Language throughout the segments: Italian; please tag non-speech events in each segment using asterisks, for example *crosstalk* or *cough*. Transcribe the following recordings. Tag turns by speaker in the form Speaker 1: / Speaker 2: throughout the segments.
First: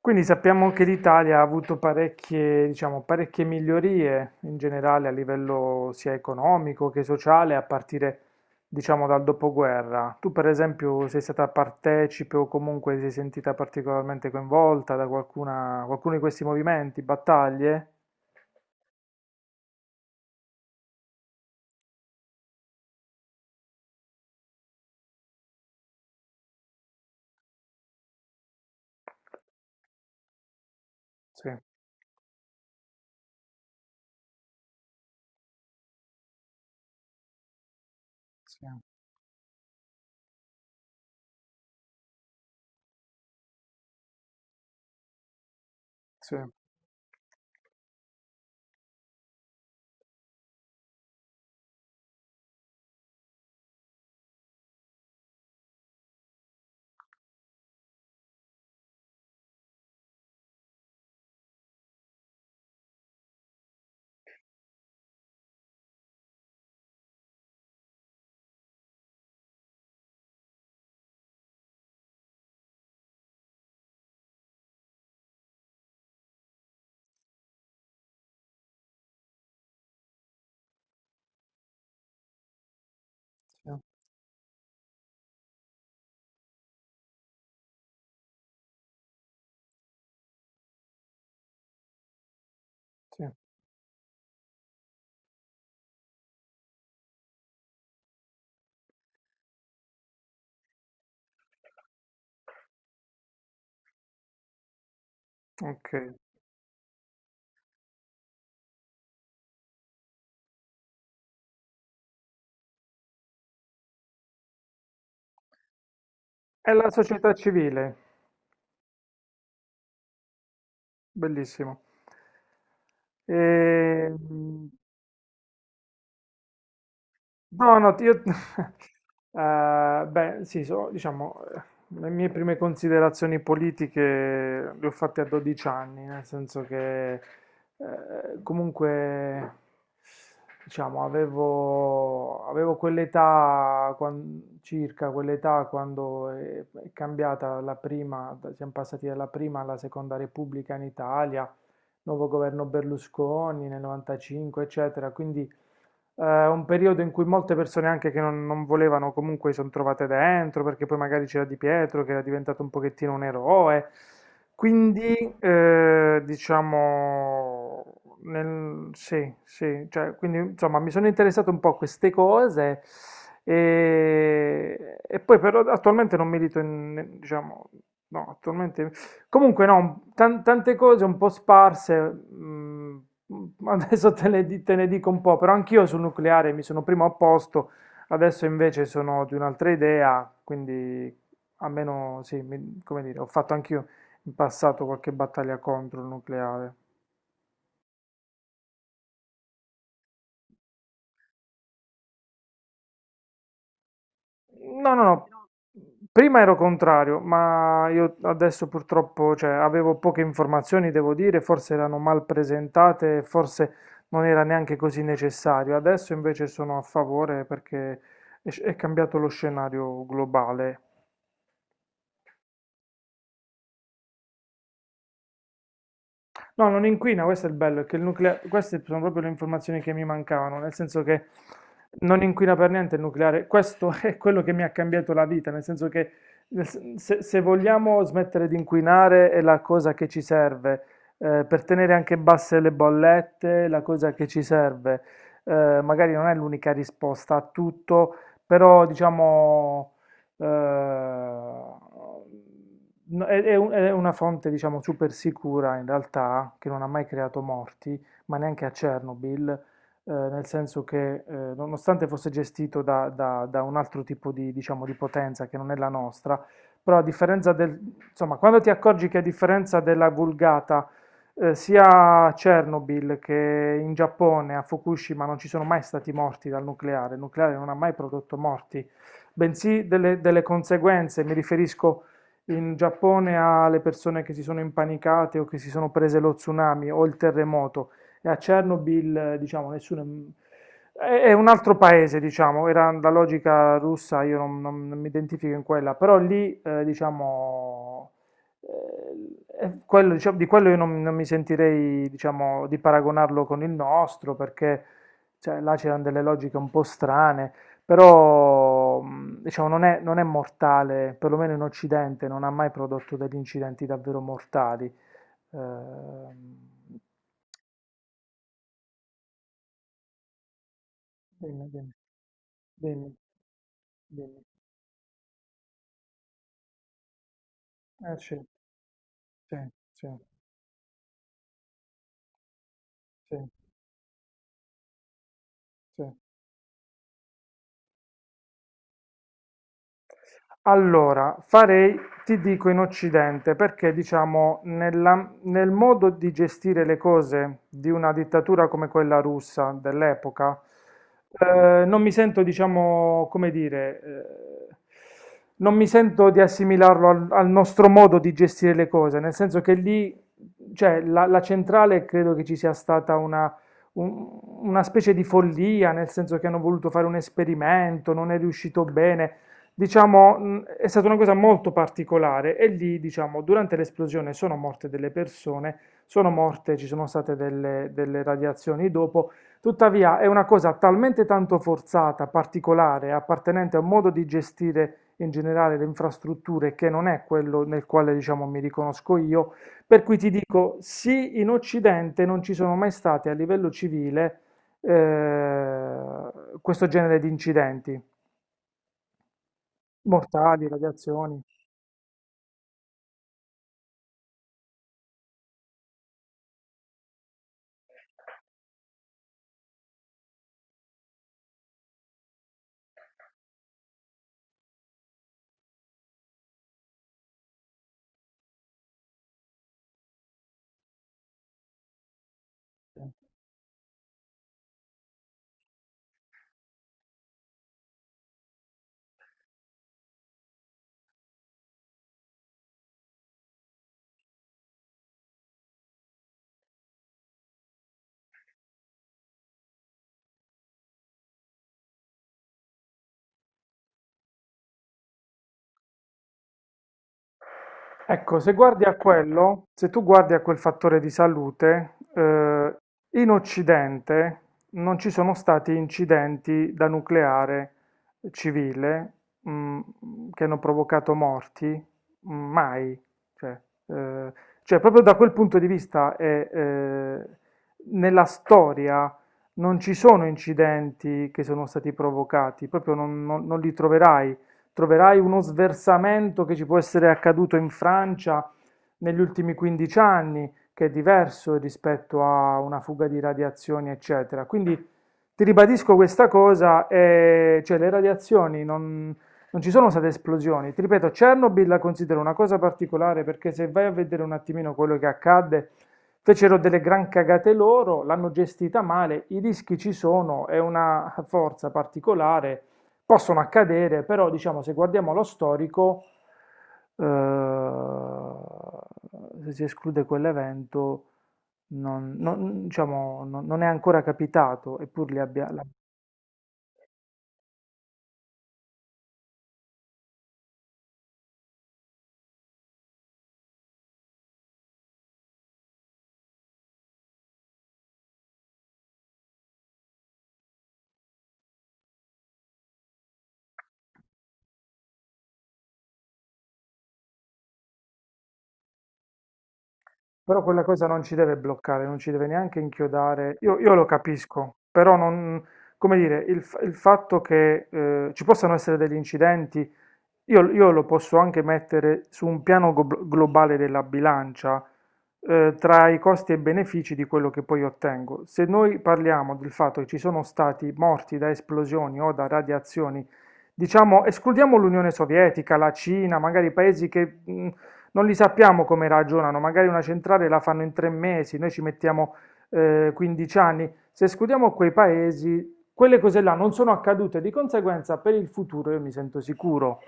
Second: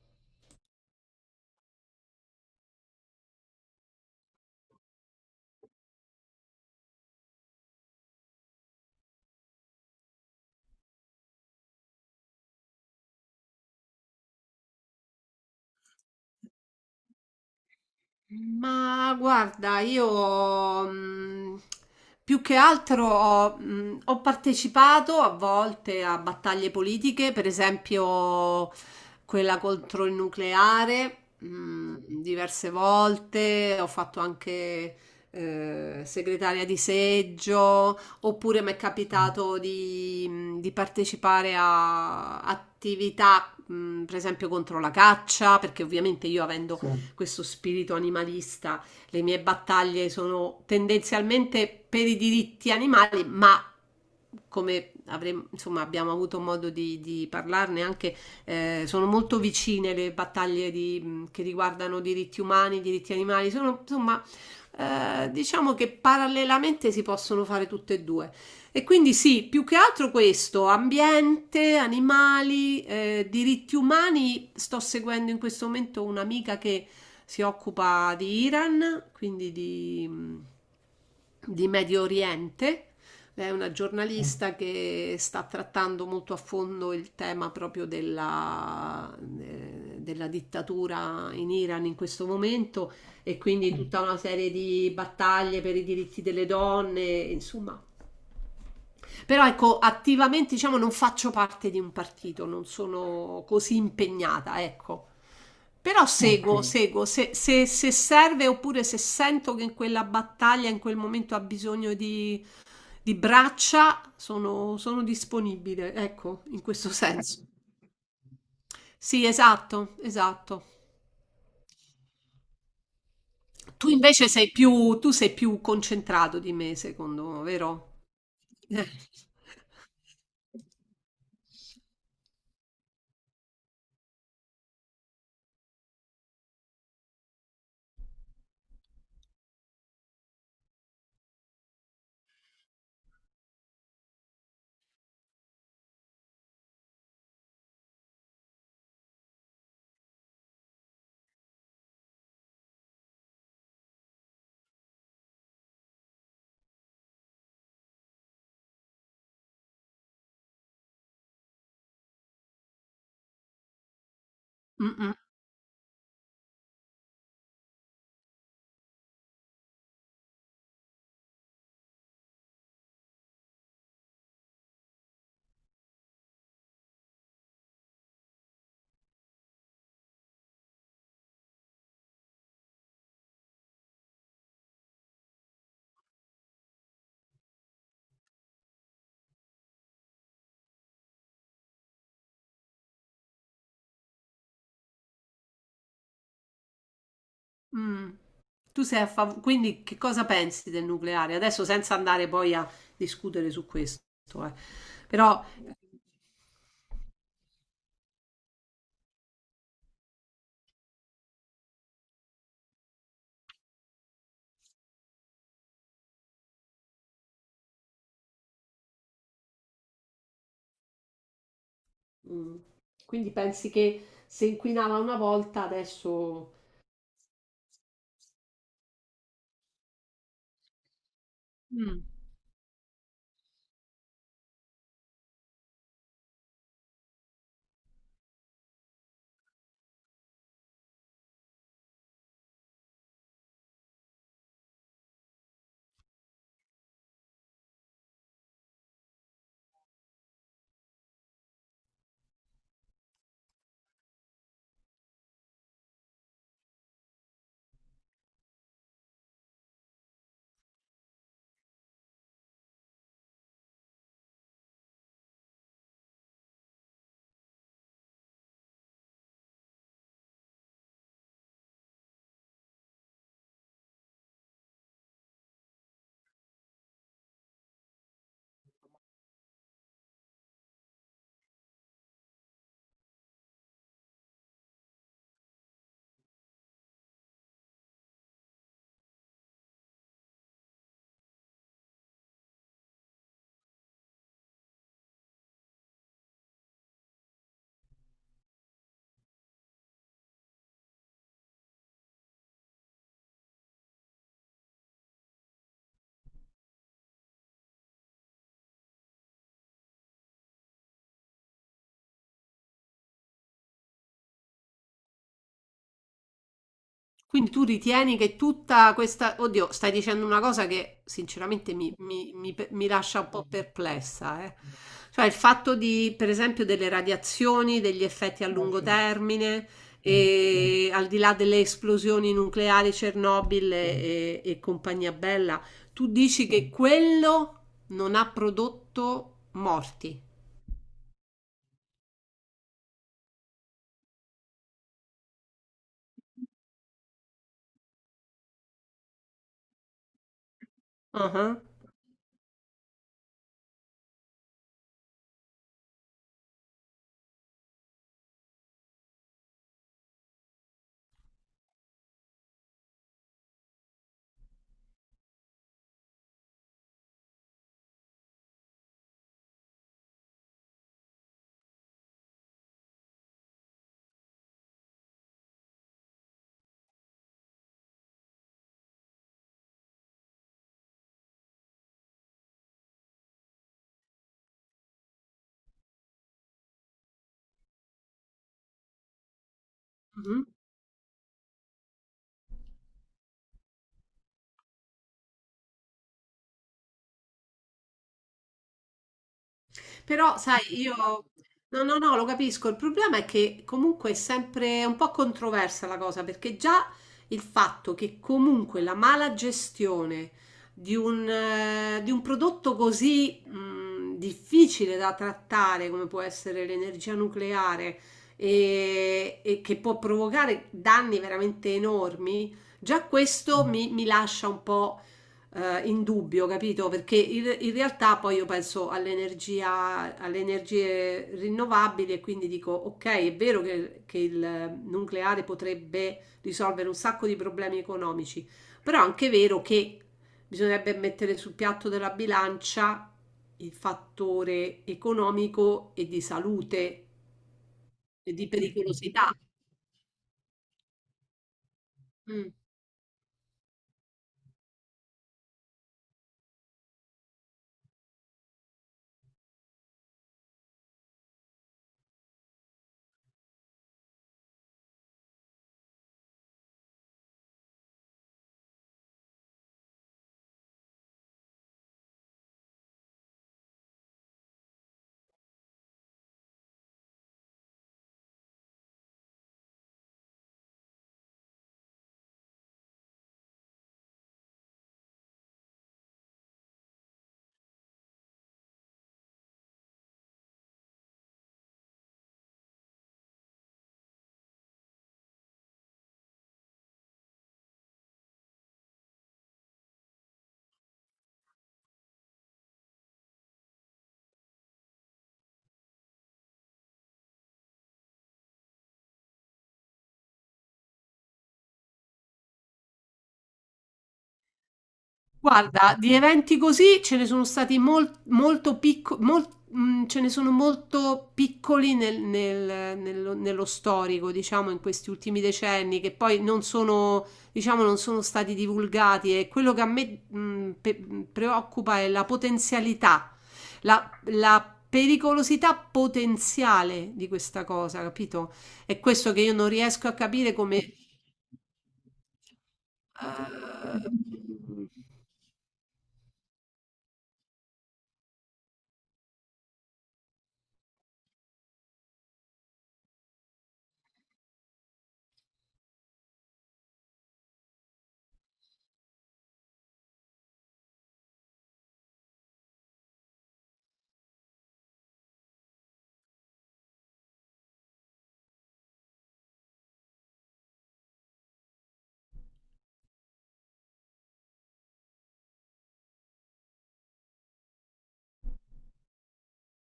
Speaker 1: Quindi sappiamo che l'Italia ha avuto parecchie, diciamo, parecchie migliorie in generale a livello sia economico che sociale a partire, diciamo, dal dopoguerra. Tu, per esempio, sei stata partecipe o comunque ti sei sentita particolarmente coinvolta da qualcuna, qualcuno di questi movimenti, battaglie?
Speaker 2: Ma guarda, io più che altro ho partecipato a volte a battaglie politiche, per esempio quella contro il nucleare,
Speaker 1: Sì,
Speaker 2: diverse volte, ho fatto anche segretaria di seggio, oppure
Speaker 1: sì,
Speaker 2: mi è capitato di partecipare a attività, per esempio contro la caccia, perché ovviamente
Speaker 1: sì,
Speaker 2: io avendo, sì, questo spirito animalista. Le mie battaglie sono tendenzialmente per i diritti animali, ma come avremo, insomma, abbiamo avuto modo di parlarne anche, sono molto vicine le battaglie che riguardano diritti umani, diritti animali, sono insomma, diciamo che parallelamente si possono fare tutte e due. E quindi sì, più che altro questo, ambiente, animali, diritti umani, sto seguendo in questo momento un'amica che si occupa di Iran, quindi di Medio Oriente. Lei è
Speaker 1: sì,
Speaker 2: una giornalista che sta trattando molto a fondo il tema proprio della dittatura in Iran in questo momento
Speaker 1: sì.
Speaker 2: e quindi tutta una serie di battaglie per i diritti delle donne, insomma, però ecco, attivamente diciamo non faccio parte di un partito, non sono così impegnata, ecco.
Speaker 1: Ok.
Speaker 2: Però seguo, ok, seguo, se serve oppure se sento che in quella battaglia, in quel momento ha bisogno di braccia, sono disponibile, ecco, in
Speaker 1: È la
Speaker 2: questo
Speaker 1: società
Speaker 2: senso.
Speaker 1: civile,
Speaker 2: Sì, esatto, esatto.
Speaker 1: bellissimo.
Speaker 2: Tu invece sei
Speaker 1: Ehm,
Speaker 2: più, tu sei più concentrato di me, secondo me,
Speaker 1: No,
Speaker 2: vero?
Speaker 1: no, io...
Speaker 2: Eh.
Speaker 1: *laughs* beh, sì, diciamo, le mie prime considerazioni politiche le ho fatte a 12 anni, nel senso che comunque, diciamo, avevo quell'età, circa quell'età quando è cambiata la prima, siamo passati dalla prima alla seconda Repubblica in Italia, nuovo governo Berlusconi nel 95, eccetera, quindi un periodo in cui molte persone anche che non, non volevano comunque si sono trovate dentro, perché poi magari c'era Di Pietro che era diventato un pochettino un eroe.
Speaker 2: Mm, mm,
Speaker 1: Quindi, diciamo, sì, sì, cioè, quindi insomma mi sono interessato un po' a queste cose e poi però attualmente non milito in, diciamo, no, attualmente comunque no, tante cose un po' sparse, *laughs* adesso te ne dico un po', però anch'io sul nucleare mi sono prima opposto, adesso invece sono di un'altra idea, quindi almeno sì, come dire, ho fatto anch'io in passato qualche battaglia contro il nucleare.
Speaker 2: mm. Tu sei a favore, quindi che cosa pensi del nucleare? Adesso senza andare poi a discutere su questo, eh.
Speaker 1: No, no, no.
Speaker 2: Però
Speaker 1: Prima ero contrario, ma io adesso purtroppo, cioè, avevo poche informazioni, devo dire, forse erano mal presentate, forse non era neanche così necessario. Adesso invece sono a favore perché è cambiato lo scenario globale.
Speaker 2: mm, quindi pensi che se inquinava una volta adesso.
Speaker 1: No, non inquina, questo è il bello, è che il nucleare, queste sono proprio le informazioni che mi mancavano, nel senso che
Speaker 2: Mm.
Speaker 1: non inquina per niente il nucleare, questo *laughs* è quello che mi ha cambiato la vita, nel senso che se vogliamo smettere di inquinare è la cosa che ci serve, per tenere anche basse le bollette, è la cosa che ci serve. Magari non è l'unica risposta a tutto, però diciamo No, è una fonte, diciamo, super sicura in realtà, che non ha mai creato morti, ma neanche a Chernobyl, nel senso che, nonostante fosse gestito da un altro tipo di, diciamo, di potenza che non è la nostra, però a differenza del, insomma, quando ti accorgi che a differenza della vulgata, sia a Chernobyl che in Giappone, a Fukushima, non ci sono mai stati morti dal nucleare, il nucleare non ha mai prodotto morti, bensì delle conseguenze, mi riferisco in Giappone ha le persone che si sono impanicate o che si sono prese lo tsunami o il terremoto e a Chernobyl, diciamo, nessuno... È un altro paese, diciamo, era la logica russa, io non mi identifico in quella, però lì, diciamo, è quello, diciamo, di quello io non mi sentirei, diciamo, di paragonarlo con il nostro, perché cioè, là c'erano delle logiche un po' strane. Però, diciamo, non è mortale, perlomeno in Occidente, non ha mai prodotto degli incidenti davvero mortali. Ehm,
Speaker 2: Quindi tu ritieni che tutta questa. Oddio, stai dicendo una cosa che
Speaker 1: dimmi,
Speaker 2: sinceramente
Speaker 1: dimmi,
Speaker 2: mi
Speaker 1: dimmi,
Speaker 2: lascia un po'
Speaker 1: dimmi.
Speaker 2: perplessa, eh. Cioè il fatto di, per esempio, delle radiazioni, degli
Speaker 1: Eh sì,
Speaker 2: effetti a lungo
Speaker 1: sì,
Speaker 2: termine,
Speaker 1: sì,
Speaker 2: e al di là delle esplosioni nucleari,
Speaker 1: sì,
Speaker 2: Chernobyl e compagnia bella,
Speaker 1: sì.
Speaker 2: tu dici che quello non ha prodotto morti.
Speaker 1: Allora, farei, ti dico in Occidente, perché diciamo nella- nel modo di gestire le cose di una dittatura come quella russa dell'epoca,
Speaker 2: Ah, ah.
Speaker 1: non mi sento, diciamo, come dire, eh, non mi sento di assimilarlo al, al nostro modo di gestire le cose, nel senso che lì, cioè, la centrale credo che ci sia stata una una specie di follia, nel senso che hanno voluto fare un esperimento, non è riuscito bene. Diciamo, è stata una cosa molto particolare e lì, diciamo, durante l'esplosione sono morte delle persone, sono morte, ci sono state delle radiazioni dopo, tuttavia è una cosa talmente tanto forzata, particolare, appartenente a un modo di gestire in generale le infrastrutture che non è quello nel quale, diciamo, mi riconosco io, per cui ti
Speaker 2: Mhm.
Speaker 1: dico, sì, in Occidente non ci sono mai stati a livello civile eh, questo genere di incidenti
Speaker 2: Però sai
Speaker 1: mortali,
Speaker 2: io
Speaker 1: radiazioni.
Speaker 2: no, no, no, lo capisco. Il problema è che comunque è sempre un po' controversa la cosa, perché già il fatto che comunque la mala gestione di un prodotto così difficile da trattare come può essere l'energia nucleare e che può provocare danni veramente enormi, già questo mi lascia un po' in dubbio, capito? Perché in realtà poi io penso all'energia, alle energie rinnovabili e quindi dico, ok, è vero che il nucleare potrebbe risolvere un sacco di problemi economici, però è anche vero che bisognerebbe mettere sul piatto della bilancia il fattore economico e di salute e
Speaker 1: Ecco,
Speaker 2: di
Speaker 1: se guardi a
Speaker 2: pericolosità.
Speaker 1: quello, se tu guardi a quel fattore di salute,
Speaker 2: Mm.
Speaker 1: in Occidente non ci sono stati incidenti da nucleare civile, mm, che hanno provocato morti, mm, mai. Cioè, eh, cioè, proprio da quel punto di vista, è, nella storia non ci sono incidenti che sono stati provocati, proprio non li troverai uno sversamento che ci può essere accaduto in Francia negli ultimi 15 anni, che è diverso rispetto a una fuga di radiazioni, eccetera. Quindi ti ribadisco questa cosa, cioè le radiazioni non, non ci sono state esplosioni. Ti ripeto, Chernobyl la considero una cosa particolare perché se vai a vedere un attimino quello che accadde, fecero delle gran cagate loro, l'hanno gestita male, i rischi ci sono, è una forza particolare possono accadere, però diciamo se guardiamo lo storico, se si esclude quell'evento, diciamo, non è ancora capitato, eppur li abbia...
Speaker 2: Guarda, di eventi così ce ne sono stati molto piccoli, ce ne sono molto piccoli nello storico, diciamo, in questi ultimi decenni, che poi non sono, diciamo, non sono stati divulgati. E quello che a me preoccupa è la potenzialità, la pericolosità potenziale di questa cosa, capito? È questo che io non riesco a
Speaker 1: Però
Speaker 2: capire
Speaker 1: quella cosa
Speaker 2: come.
Speaker 1: non ci deve bloccare, non ci deve neanche inchiodare. Io lo
Speaker 2: Eh,
Speaker 1: capisco, però non, come dire, il fatto che ci possano essere degli incidenti io lo posso anche mettere su un piano globale della bilancia, tra i costi e benefici di quello che poi ottengo. Se noi parliamo del fatto che ci sono stati morti da esplosioni o da radiazioni, diciamo, escludiamo l'Unione Sovietica, la Cina, magari paesi che non li sappiamo come ragionano, magari una centrale la fanno in 3 mesi, noi ci mettiamo 15 anni. Se escludiamo quei paesi, quelle cose là non sono accadute, di conseguenza per il futuro io mi sento sicuro.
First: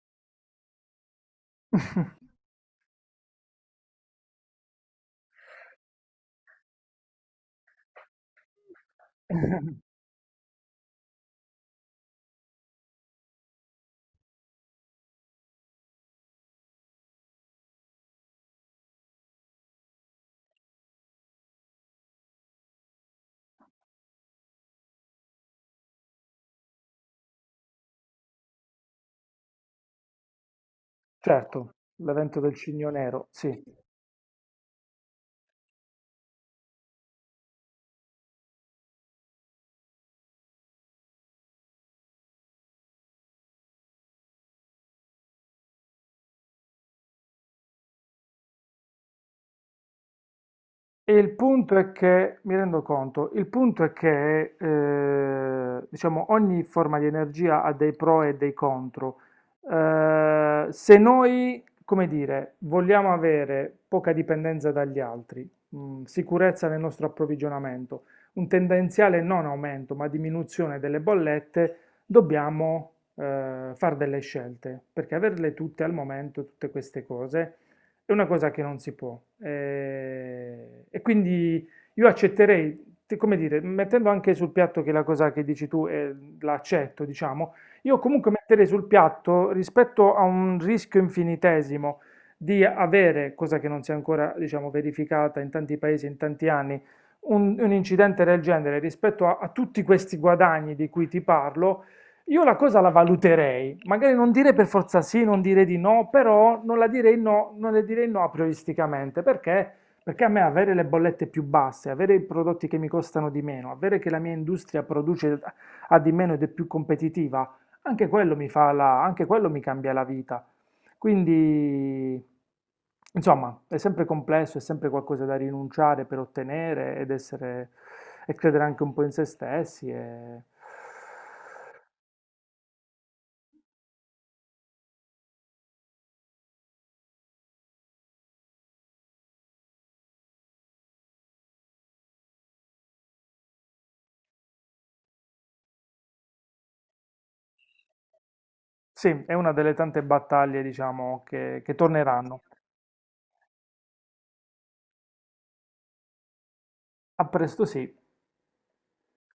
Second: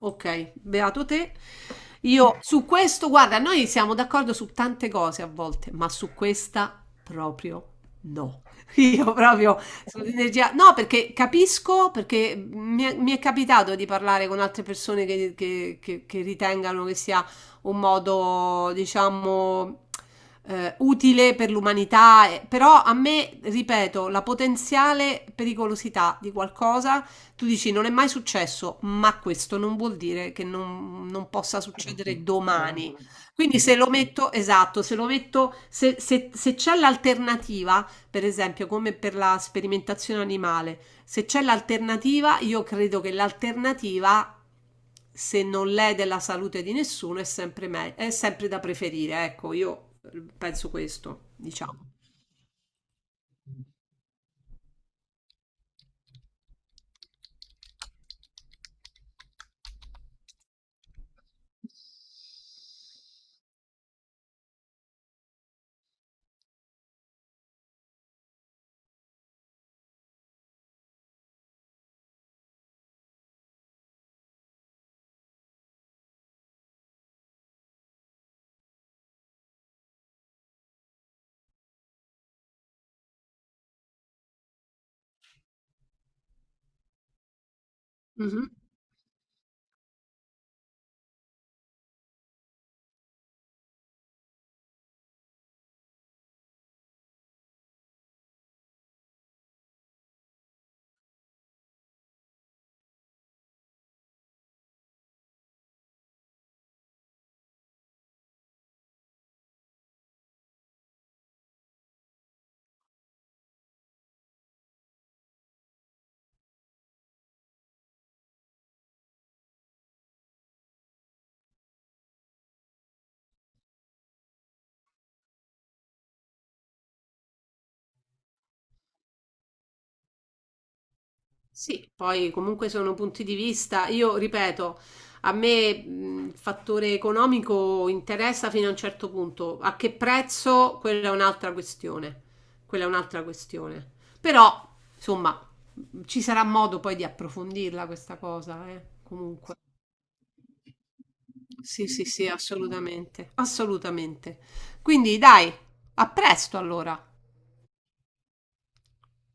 Speaker 2: ok, beato te.
Speaker 1: *laughs*
Speaker 2: Io su questo, guarda, noi siamo d'accordo su tante cose a volte, ma su questa proprio no. *laughs* Io proprio sull'energia, no, perché capisco, perché mi è capitato di parlare con altre persone che ritengano che sia un modo, diciamo, utile per l'umanità, però a me, ripeto, la potenziale pericolosità di qualcosa tu dici non è mai successo, ma questo non vuol dire che non possa
Speaker 1: Certo,
Speaker 2: succedere
Speaker 1: l'evento del Cigno
Speaker 2: domani.
Speaker 1: Nero, sì.
Speaker 2: Quindi se lo metto, esatto, se lo metto, se c'è l'alternativa, per esempio come per la sperimentazione animale, se c'è l'alternativa, io credo che l'alternativa, se non l'è della salute di nessuno, è sempre, è sempre da preferire. Ecco, io penso
Speaker 1: E il
Speaker 2: questo,
Speaker 1: punto
Speaker 2: diciamo.
Speaker 1: è che, mi rendo conto, il punto è che diciamo, ogni forma di energia ha dei pro e dei contro. Se noi, come dire, vogliamo avere poca dipendenza dagli altri, sicurezza nel nostro approvvigionamento, un tendenziale non aumento ma diminuzione delle bollette, dobbiamo fare delle scelte, perché averle tutte al momento, tutte queste cose, è una cosa che non si può. E quindi io accetterei, come dire, mettendo anche sul piatto che la cosa che dici tu l'accetto, diciamo, io comunque
Speaker 2: Mhm.
Speaker 1: metterei sul piatto rispetto a un rischio infinitesimo di avere, cosa che non si è ancora, diciamo, verificata in tanti paesi, in tanti anni, un incidente del genere rispetto a tutti questi guadagni di cui ti parlo io la cosa la valuterei, magari non dire per forza sì, non dire di no, però non la direi no, non le direi no aprioristicamente, perché? Perché a me avere le bollette più basse, avere i prodotti che mi costano di meno, avere che la mia industria produce a di meno ed è più competitiva, anche quello mi fa la, anche quello mi cambia la vita. Quindi, insomma, è sempre complesso, è sempre qualcosa da rinunciare per ottenere ed essere, e credere anche un po' in se stessi e
Speaker 2: Sì, poi comunque sono punti di vista. Io ripeto, a me il fattore economico interessa fino a un certo punto. A che prezzo? Quella è un'altra questione. Quella è un'altra questione. Però, insomma, ci sarà modo poi di approfondirla questa cosa,
Speaker 1: sì, è una
Speaker 2: comunque.
Speaker 1: delle tante battaglie, diciamo, che
Speaker 2: Sì, sì, sì,
Speaker 1: torneranno.
Speaker 2: assolutamente. Assolutamente. Quindi, dai, a presto allora.
Speaker 1: A presto sì.